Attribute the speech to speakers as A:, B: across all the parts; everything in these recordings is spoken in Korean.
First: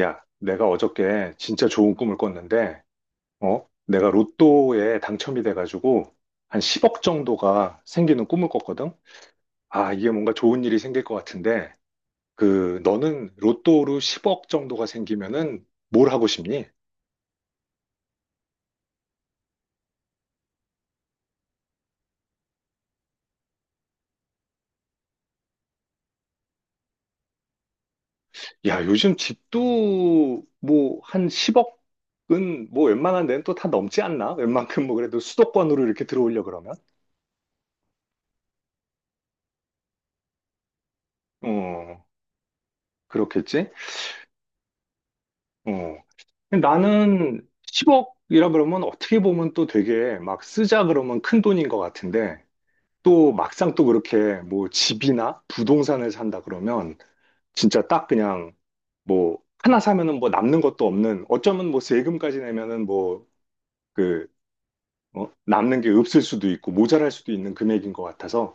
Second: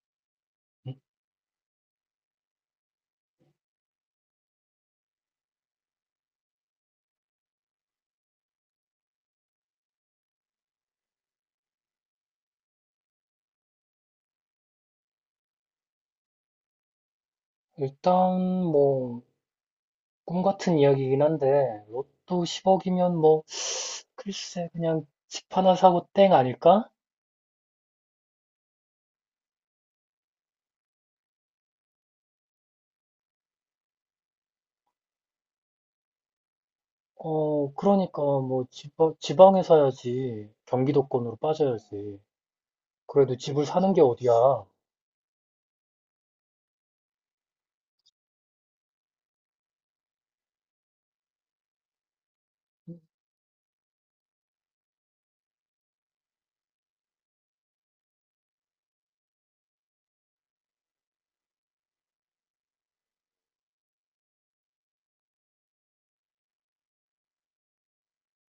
A: 야, 내가 어저께 진짜 좋은 꿈을 꿨는데, 어? 내가 로또에 당첨이 돼가지고 한 10억 정도가 생기는 꿈을 꿨거든? 아, 이게 뭔가 좋은 일이 생길 것 같은데, 그, 너는 로또로 10억 정도가 생기면은 뭘 하고 싶니?
B: 일단 뭐 꿈 같은 이야기이긴 한데 로또 10억이면 뭐 글쎄 그냥 집 하나 사고 땡 아닐까?
A: 야, 요즘 집도 뭐 한 10억은 뭐 웬만한 데는 또 다 넘지 않나? 웬만큼 뭐 그래도 수도권으로 이렇게 들어오려 그러면?
B: 어, 그러니까 뭐 지방에 사야지. 경기도권으로
A: 어,
B: 빠져야지. 그래도 집을
A: 그렇겠지?
B: 사는 게 어디야?
A: 어, 나는 10억이라 그러면 어떻게 보면 또 되게 막 쓰자 그러면 큰 돈인 것 같은데 또 막상 또 그렇게 뭐 집이나 부동산을 산다 그러면 진짜 딱 그냥 뭐 하나 사면은 뭐 남는 것도 없는 어쩌면 뭐 세금까지 내면은 뭐그 어? 남는 게 없을 수도 있고 모자랄 수도 있는 금액인 것 같아서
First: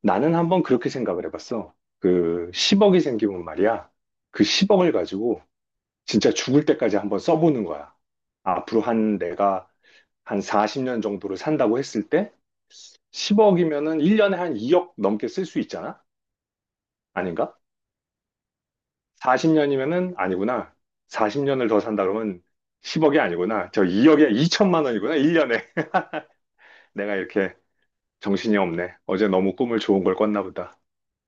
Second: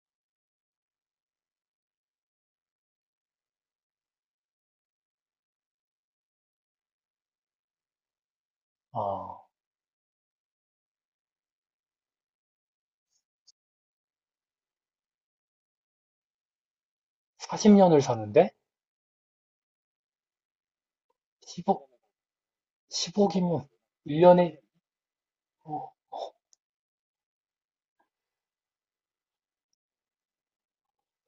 A: 나는 한번 그렇게 생각을 해봤어. 그 10억이 생기면 말이야. 그 10억을 가지고 진짜 죽을 때까지 한번 써보는 거야. 앞으로 한
B: 아,
A: 내가 한 40년 정도를 산다고 했을 때 10억이면은 1년에 한 2억 넘게 쓸 수 있잖아? 아닌가?
B: 40년을 사는데
A: 40년이면은 아니구나. 40년을 더
B: 10억,
A: 산다 그러면 10억이
B: 10억이면
A: 아니구나. 저 2억에
B: 1년에,
A: 2천만 원이구나. 1년에.
B: 어,
A: 내가 이렇게 정신이 없네. 어제 너무 꿈을 좋은 걸 꿨나 보다.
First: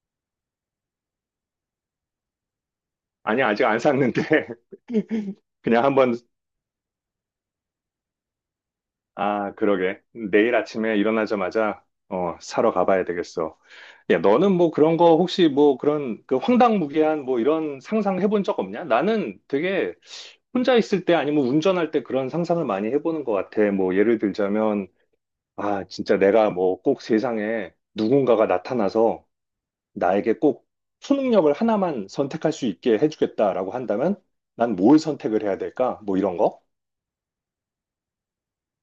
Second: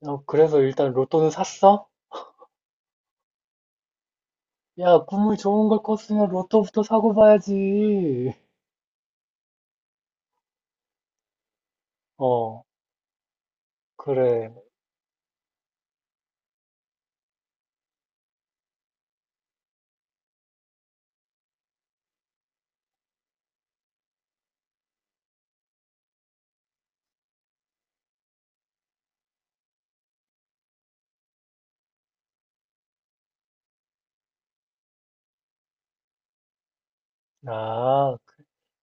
B: 어, 그래서 일단 로또는 샀어?
A: 아니, 아직 안 샀는데
B: 야, 꿈을 좋은 걸
A: 그냥 한번
B: 꿨으면 로또부터 사고 봐야지.
A: 아, 그러게. 내일 아침에 일어나자마자, 어,
B: 어,
A: 사러 가봐야 되겠어. 야, 너는
B: 그래.
A: 뭐 그런 거 혹시 뭐 그런 그 황당무계한 뭐 이런 상상 해본 적 없냐? 나는 되게 혼자 있을 때 아니면 운전할 때 그런 상상을 많이 해보는 것 같아. 뭐 예를 들자면, 아, 진짜 내가 뭐 꼭 세상에 누군가가 나타나서 나에게 꼭 초능력을 하나만 선택할 수 있게 해주겠다라고 한다면 난 뭘 선택을 해야 될까? 뭐 이런 거?
B: 아,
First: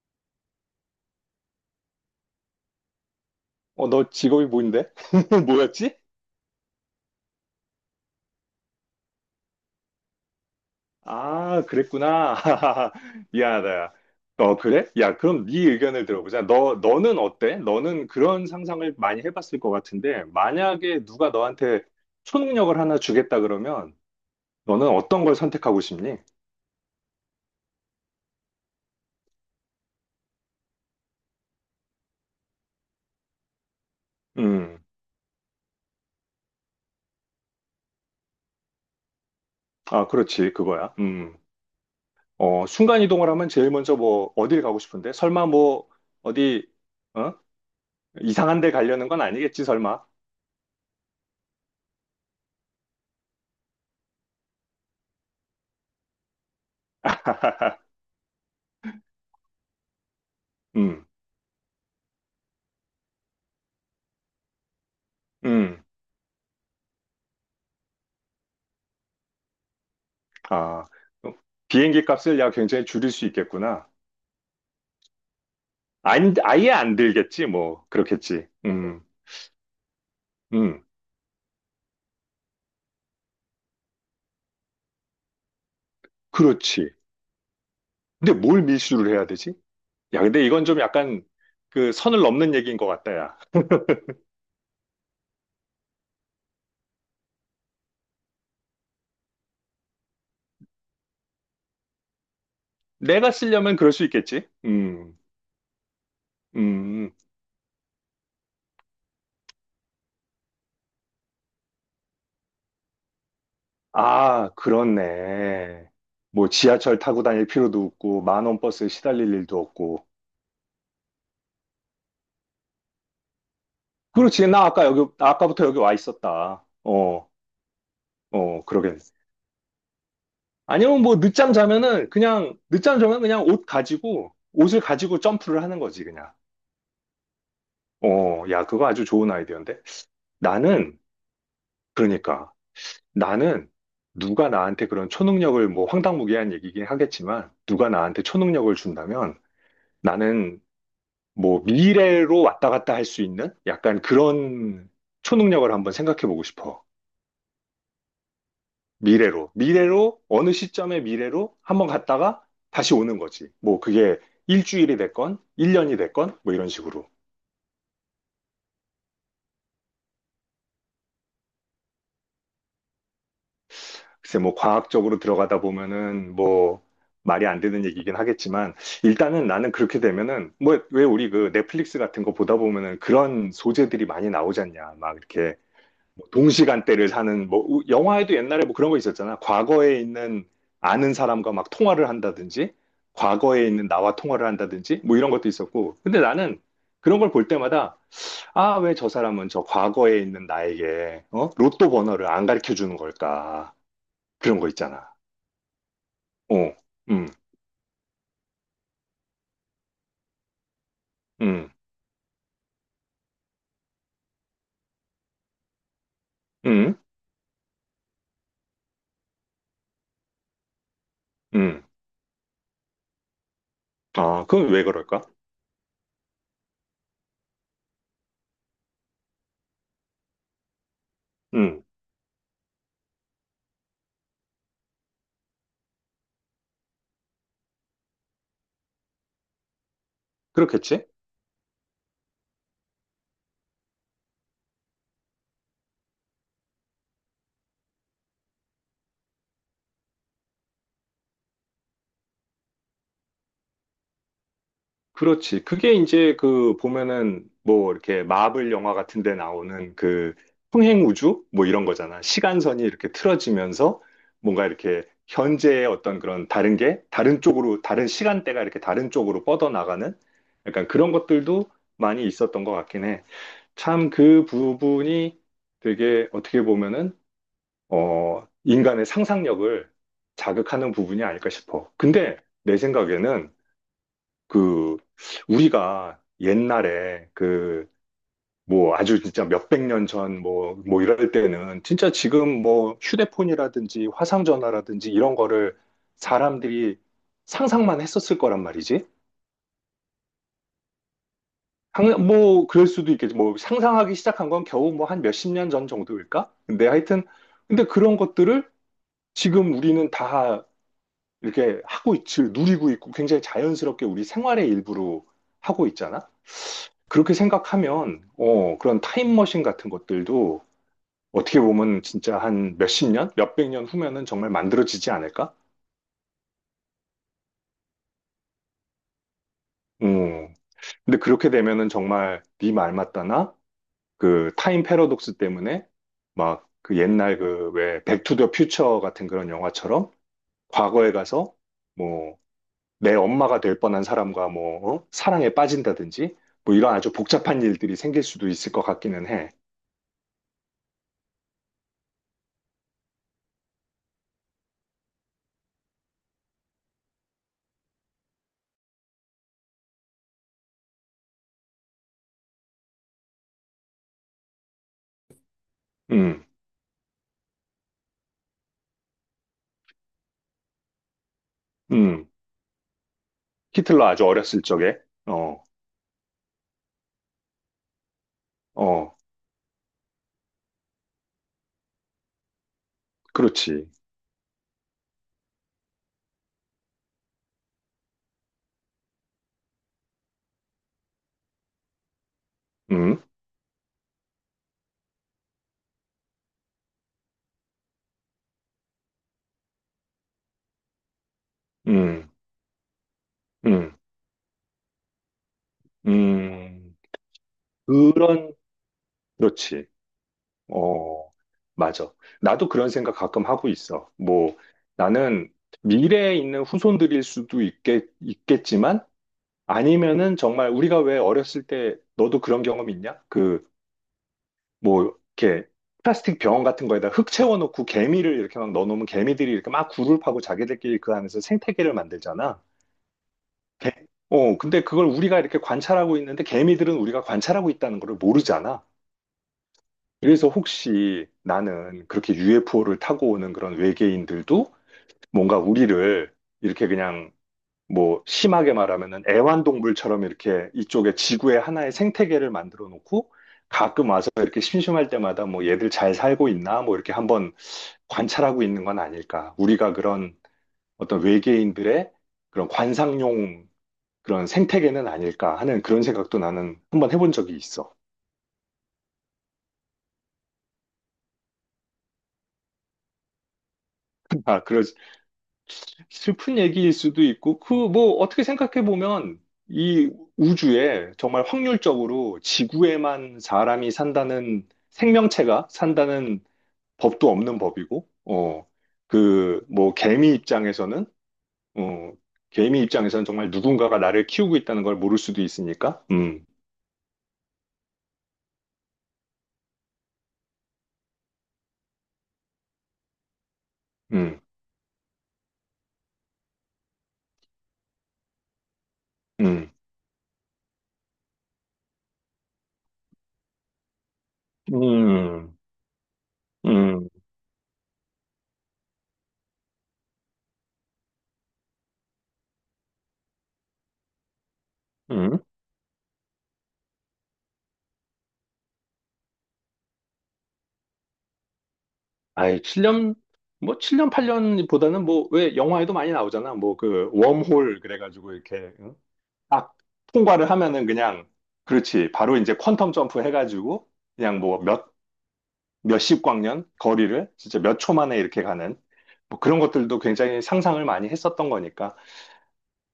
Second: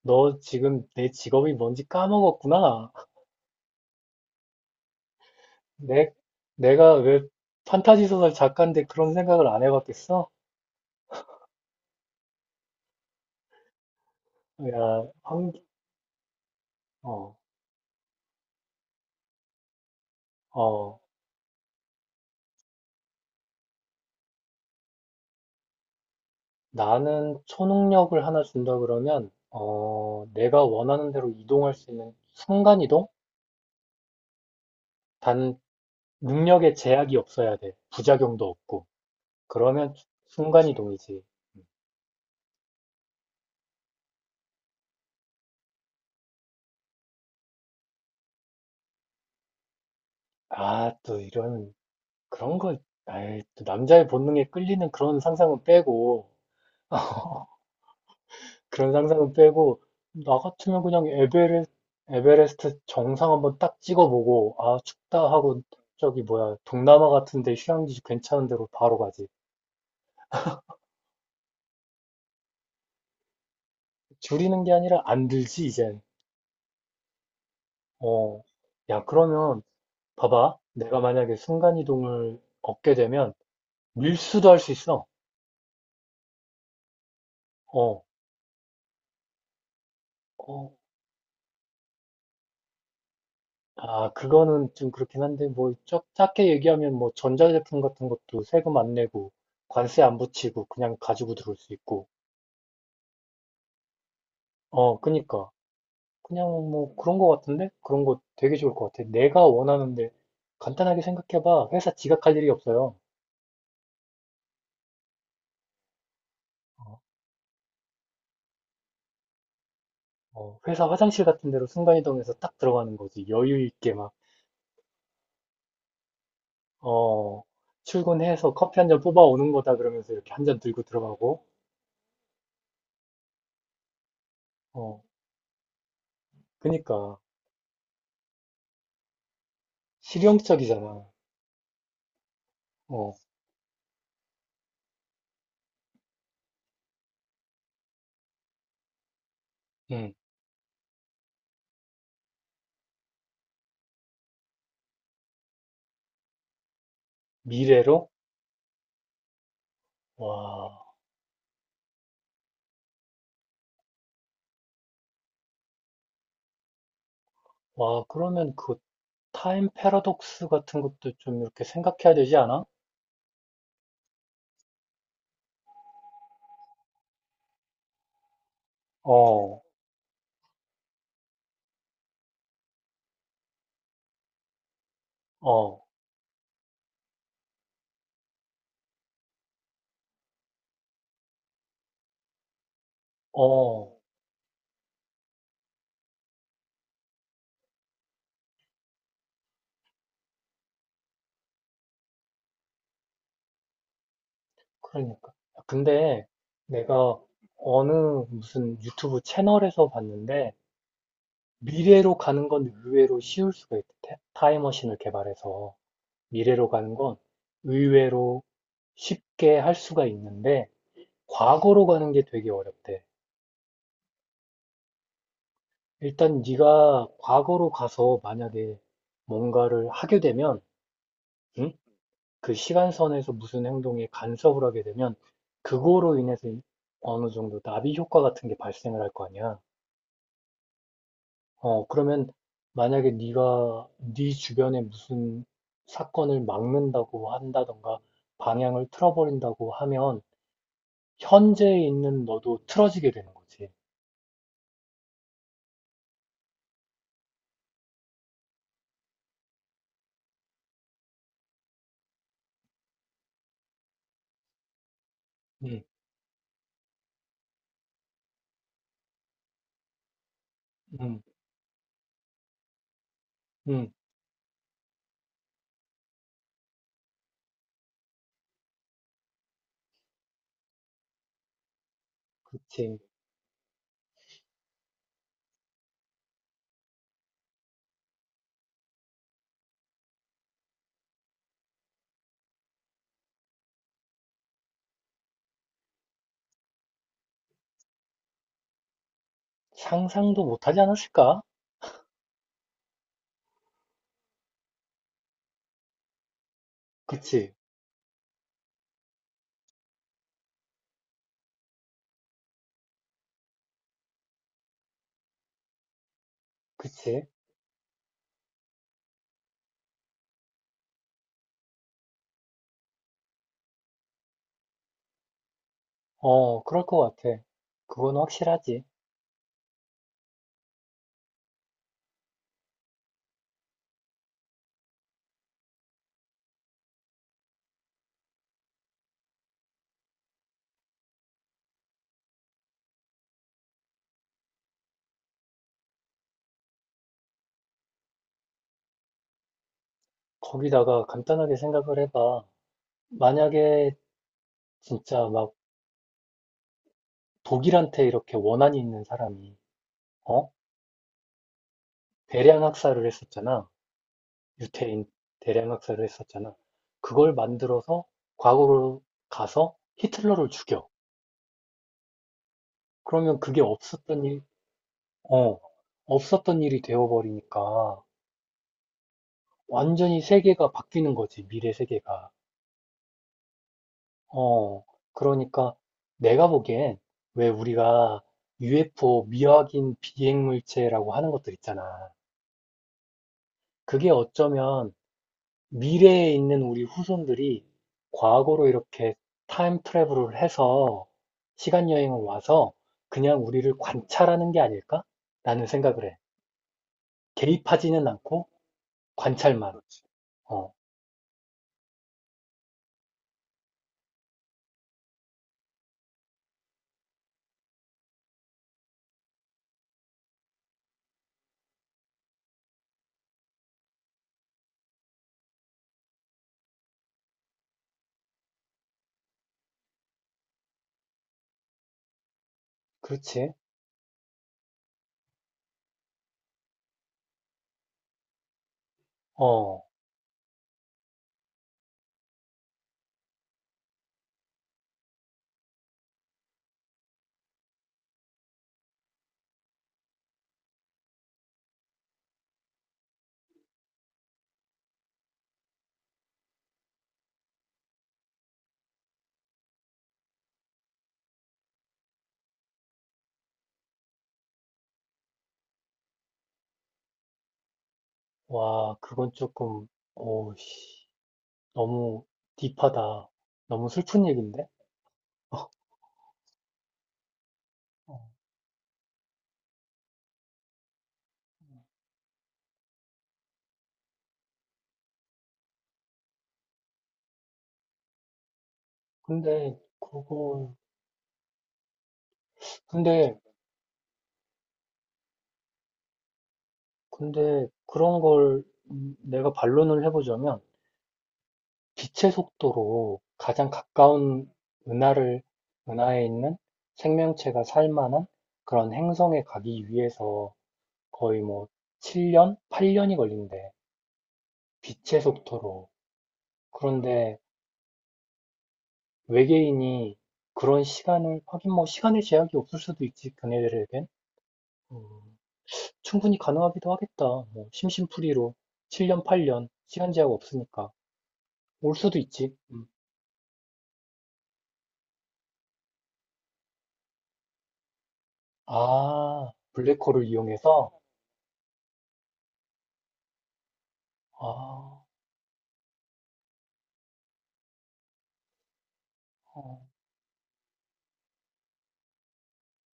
B: 너 지금 내 직업이 뭔지 까먹었구나.
A: 어, 너 직업이 뭐인데? 뭐였지?
B: 내, 내가 왜 판타지 소설 작가인데 그런 생각을 안 해봤겠어?
A: 아, 그랬구나. 미안하다. 어, 그래?
B: 야,
A: 야, 그럼 네 의견을 들어보자. 너, 너는
B: 어,
A: 어때? 너는 그런 상상을 많이 해봤을 것 같은데,
B: 어,
A: 만약에 누가 너한테 초능력을 하나 주겠다 그러면, 너는 어떤 걸 선택하고 싶니?
B: 나는 초능력을 하나 준다 그러면, 내가 원하는 대로 이동할 수 있는 순간이동?
A: 음,
B: 단, 능력에 제약이 없어야 돼. 부작용도 없고. 그러면
A: 아, 그렇지. 그거야.
B: 순간이동이지.
A: 어, 순간이동을 하면 제일 먼저 뭐, 어딜 가고 싶은데? 설마 뭐, 어디, 어? 이상한 데 가려는 건 아니겠지, 설마?
B: 아, 또 이런, 그런 걸, 아이, 또 남자의 본능에 끌리는 그런 상상은 빼고, 나 같으면 그냥
A: 음,
B: 에베레스트 정상 한번 딱 찍어보고, 아, 춥다 하고,
A: 음,
B: 저기 뭐야, 동남아 같은데 휴양지 괜찮은 데로 바로 가지.
A: 아, 어, 비행기 값을 야, 굉장히 줄일 수 있겠구나.
B: 줄이는 게 아니라 안 들지, 이젠.
A: 안, 아예 안 들겠지, 뭐.
B: 어,
A: 그렇겠지.
B: 야, 그러면, 봐봐.
A: 음,
B: 내가 만약에 순간이동을 얻게 되면, 밀수도 할 수 있어.
A: 그렇지.
B: 어,
A: 근데 뭘 밀수를 해야 되지? 야, 근데 이건
B: 어.
A: 좀 약간 그 선을 넘는 얘기인 것 같다, 야.
B: 아, 그거는 좀 그렇긴 한데, 뭐, 작게 얘기하면 뭐, 전자제품 같은 것도 세금 안 내고, 관세 안 붙이고, 그냥 가지고 들어올 수 있고,
A: 내가 쓰려면 그럴 수 있겠지?
B: 어, 그니까. 그냥 뭐
A: 음.
B: 그런 거 같은데? 그런 거 되게 좋을 것 같아. 내가 원하는데 간단하게 생각해봐. 회사 지각할 일이 없어요.
A: 아, 그렇네. 뭐 지하철
B: 어,
A: 타고 다닐 필요도 없고, 만원 버스에 시달릴 일도 없고.
B: 어, 회사 화장실 같은 데로 순간이동해서 딱 들어가는 거지. 여유 있게 막,
A: 그렇지. 나 아까 여기, 나 아까부터 여기 와 있었다. 어,
B: 어, 출근해서
A: 어,
B: 커피 한잔
A: 그러겠네.
B: 뽑아오는 거다 그러면서 이렇게 한잔 들고
A: 아니면 뭐
B: 들어가고.
A: 늦잠 자면은 그냥, 늦잠 자면 그냥 옷 가지고, 옷을
B: 어,
A: 가지고 점프를 하는 거지, 그냥.
B: 그니까.
A: 어, 야, 그거 아주 좋은 아이디어인데? 나는,
B: 실용적이잖아.
A: 그러니까,
B: 어,
A: 나는 누가 나한테 그런 초능력을, 뭐 황당무계한 얘기긴 하겠지만, 누가 나한테 초능력을 준다면
B: 음,
A: 나는 뭐 미래로 왔다 갔다 할 수 있는 약간 그런 초능력을 한번 생각해 보고 싶어.
B: 미래로?
A: 미래로. 미래로, 어느
B: 와,
A: 시점의 미래로 한번 갔다가 다시 오는 거지. 뭐 그게 일주일이 됐건, 일년이 됐건, 뭐 이런 식으로.
B: 와, 그러면 그 타임 패러독스 같은 것도 좀 이렇게 생각해야 되지 않아?
A: 글쎄 뭐 과학적으로 들어가다 보면은 뭐 말이 안 되는 얘기긴 하겠지만 일단은
B: 어,
A: 나는 그렇게 되면은 뭐 왜 우리 그 넷플릭스 같은 거 보다 보면은 그런 소재들이 많이 나오지 않냐 막 이렇게
B: 어,
A: 뭐 동시간대를 사는 뭐 영화에도 옛날에 뭐 그런 거 있었잖아 과거에 있는 아는 사람과 막 통화를 한다든지 과거에 있는
B: 어.
A: 나와 통화를 한다든지 뭐 이런 것도 있었고 근데 나는 그런 걸 볼 때마다 아 왜 저 사람은 저 과거에 있는 나에게 어? 로또 번호를 안 가르쳐 주는 걸까 그런 거 있잖아.
B: 그러니까. 근데
A: 어,
B: 내가
A: 음,
B: 어느 무슨 유튜브 채널에서 봤는데
A: 음,
B: 미래로 가는 건 의외로 쉬울 수가 있대. 타임머신을 개발해서 미래로 가는
A: 음,
B: 건 의외로 쉽게 할 수가 있는데
A: 음.
B: 과거로 가는 게 되게 어렵대.
A: 아, 그건 왜 그럴까?
B: 일단 네가 과거로 가서 만약에 뭔가를 하게 되면, 응?
A: 음,
B: 그 시간선에서 무슨 행동에 간섭을 하게 되면 그거로 인해서 어느 정도 나비 효과 같은 게 발생을 할 거 아니야.
A: 그렇겠지?
B: 그러면 만약에 네가 네 주변에 무슨 사건을 막는다고 한다던가 방향을 틀어버린다고 하면 현재에 있는 너도 틀어지게 되는 거지.
A: 그렇지. 그게 이제 그 보면은 뭐 이렇게 마블 영화 같은 데 나오는 그 평행 우주? 뭐 이런 거잖아. 시간선이 이렇게 틀어지면서 뭔가 이렇게
B: 응,
A: 현재의 어떤 그런 다른 게 다른 쪽으로, 다른 시간대가 이렇게 다른 쪽으로 뻗어나가는 약간 그런
B: 응,
A: 것들도 많이 있었던 것 같긴 해.
B: 응,
A: 참 그 부분이 되게 어떻게 보면은 어, 인간의 상상력을 자극하는 부분이 아닐까 싶어. 근데 내
B: 그치.
A: 생각에는 그 우리가 옛날에 그 뭐 아주 진짜 몇백 년 전 뭐 뭐 이럴 때는 진짜 지금 뭐 휴대폰이라든지 화상전화라든지 이런 거를 사람들이 상상만 했었을 거란 말이지.
B: 상상도 못하지 않았을까?
A: 뭐 그럴 수도 있겠지. 뭐 상상하기 시작한 건 겨우 뭐 한 몇십 년 전 정도일까? 근데 하여튼
B: 그치,
A: 근데 그런 것들을 지금 우리는 다 이렇게 하고 있지, 누리고 있고 굉장히 자연스럽게 우리 생활의 일부로 하고 있잖아?
B: 그치.
A: 그렇게 생각하면, 어, 그런 타임머신 같은 것들도 어떻게 보면 진짜 한 몇십 년? 몇백 년 후면은 정말 만들어지지 않을까?
B: 어, 그럴 것 같아. 그건 확실하지.
A: 음. 근데 그렇게 되면은 정말 네 말 맞다나? 그 타임 패러독스 때문에 막 그 옛날 그 왜 백투더 퓨처 같은 그런 영화처럼 과거에 가서 뭐 내 엄마가 될 뻔한 사람과 뭐, 어? 사랑에 빠진다든지, 뭐 이런 아주 복잡한 일들이 생길 수도 있을 것 같기는 해.
B: 거기다가 간단하게 생각을 해봐. 만약에 진짜 막 독일한테 이렇게 원한이 있는 사람이, 어? 대량 학살을 했었잖아. 유태인 대량 학살을
A: 음,
B: 했었잖아. 그걸 만들어서 과거로 가서 히틀러를 죽여.
A: 음.
B: 그러면 그게
A: 히틀러 아주 어렸을 적에,
B: 어,
A: 어,
B: 없었던 일이 되어버리니까
A: 어,
B: 완전히 세계가 바뀌는 거지, 미래 세계가.
A: 그렇지.
B: 어, 그러니까 내가 보기엔 왜 우리가 UFO 미확인 비행 물체라고 하는 것들 있잖아.
A: 음,
B: 그게 어쩌면 미래에 있는 우리 후손들이 과거로 이렇게 타임 트래블을 해서 시간 여행을
A: 음,
B: 와서 그냥 우리를
A: 음,
B: 관찰하는 게 아닐까? 라는 생각을 해.
A: 음.
B: 개입하지는 않고
A: 그런,
B: 관찰만.
A: 그렇지.
B: 그렇지. 어,
A: 어, 맞아. 나도 그런 생각 가끔 하고 있어. 뭐, 나는 미래에 있는 후손들일 수도 있겠, 있겠지만, 아니면은 정말 우리가 왜 어렸을 때 너도 그런 경험 있냐? 그 뭐 이렇게 플라스틱 병 같은 거에다 흙 채워놓고 개미를 이렇게 막 넣어놓으면 개미들이 이렇게 막 굴을 파고 자기들끼리 그 안에서 생태계를 만들잖아.
B: 그렇지.
A: 개- 어, 근데 그걸 우리가 이렇게 관찰하고 있는데 개미들은 우리가 관찰하고 있다는 걸 모르잖아.
B: 어,
A: 그래서 혹시 나는 그렇게 UFO를 타고 오는 그런 외계인들도 뭔가 우리를 이렇게 그냥 뭐 심하게 말하면은 애완동물처럼 이렇게 이쪽에 지구의 하나의 생태계를 만들어 놓고 가끔 와서 이렇게 심심할 때마다 뭐 얘들 잘 살고 있나 뭐 이렇게 한번 관찰하고 있는 건 아닐까. 우리가 그런 어떤 외계인들의 그런 관상용 그런 생태계는 아닐까 하는 그런 생각도 나는 한번 해본 적이 있어.
B: 와, 그건 조금, 오, 씨, 너무 딥하다. 너무 슬픈
A: 아,
B: 얘기인데?
A: 그러, 슬픈 얘기일 수도 있고, 그, 뭐,
B: 어,
A: 어떻게 생각해 보면, 이 우주에 정말 확률적으로 지구에만 사람이 산다는 생명체가 산다는 법도 없는 법이고, 어, 그,
B: 근데,
A: 뭐, 개미 입장에서는, 어, 개미 입장에서는
B: 근데,
A: 정말 누군가가 나를 키우고 있다는 걸 모를 수도 있으니까,
B: 그런 걸, 내가 반론을 해보자면, 기체 속도로 가장
A: 음,
B: 가까운 은하를 은하에 있는 생명체가 살 만한 그런 행성에
A: 음,
B: 가기 위해서 거의 뭐 7년, 8년이 걸린대. 빛의
A: 음,
B: 속도로.
A: 음,
B: 그런데 외계인이 그런 시간을, 하긴 뭐 시간의 제약이 없을 수도 있지, 그네들에겐. 음,
A: 음, 음.
B: 충분히 가능하기도 하겠다. 뭐 심심풀이로 7년, 8년 시간 제약 없으니까 올 수도 있지.
A: 아이,
B: 음.
A: 7년, 뭐, 칠년 8년보다는 뭐, 왜 영화에도 많이 나오잖아. 뭐, 그, 웜홀, 그래가지고, 이렇게, 응?
B: 아,
A: 딱
B: 블랙홀을
A: 통과를 하면은
B: 이용해서?
A: 그냥, 그렇지. 바로 이제 퀀텀 점프 해가지고, 그냥 뭐, 몇,
B: 아,
A: 몇십 광년 거리를 진짜 몇 초 만에 이렇게 가는, 뭐, 그런
B: 어.
A: 것들도 굉장히 상상을 많이 했었던 거니까.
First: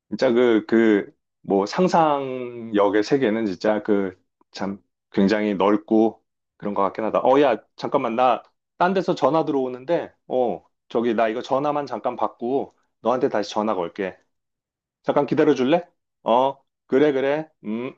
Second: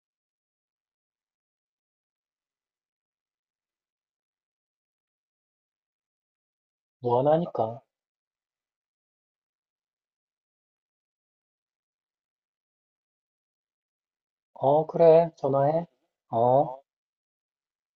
A: 진짜 그, 그, 뭐 상상력의 세계는 진짜 그 참 굉장히 넓고 그런 것 같긴 하다. 어, 야,
B: 무한하니까.
A: 잠깐만. 나 딴 데서 전화 들어오는데, 어, 저기 나 이거 전화만 잠깐 받고 너한테 다시 전화 걸게.
B: 어,
A: 잠깐
B: 그래.
A: 기다려
B: 전화해.
A: 줄래? 어,
B: 어.
A: 그래, 그래. 음.